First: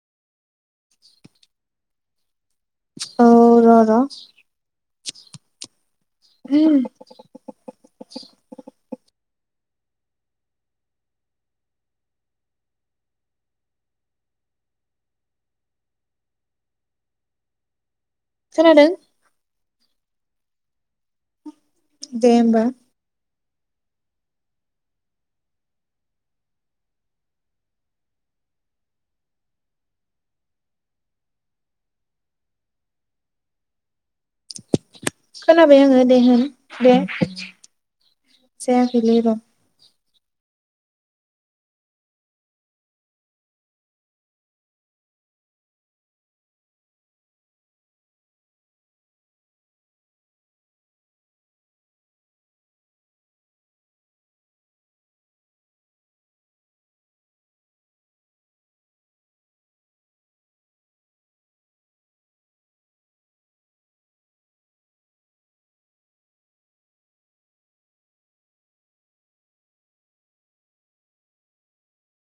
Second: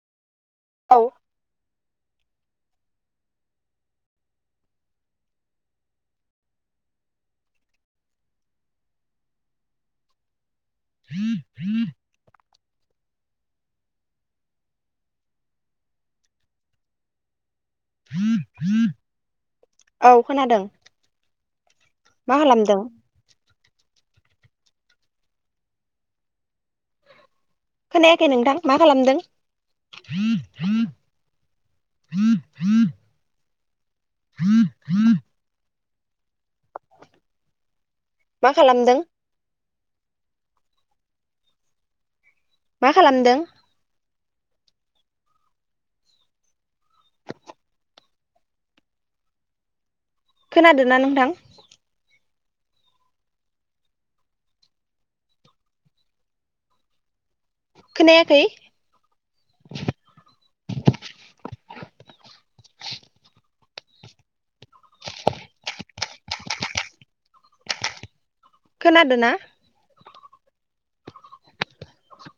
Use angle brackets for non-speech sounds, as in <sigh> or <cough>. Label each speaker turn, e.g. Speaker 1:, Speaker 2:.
Speaker 1: औ
Speaker 2: औ र' र'
Speaker 1: <inaudible>
Speaker 2: खोनादों?
Speaker 1: औ खोनादों।
Speaker 2: दे
Speaker 1: मा
Speaker 2: होमबा
Speaker 1: खालामदों? खोनायाखै नोंथां, मा खालामदों? <inaudible>
Speaker 2: बाय आङो दे होन दे,
Speaker 1: मा खालामदों
Speaker 2: जायाखैलै र'
Speaker 1: मा खालामदों? खोनादों ना नोंथां? खोनायाखै? खोनादों ना?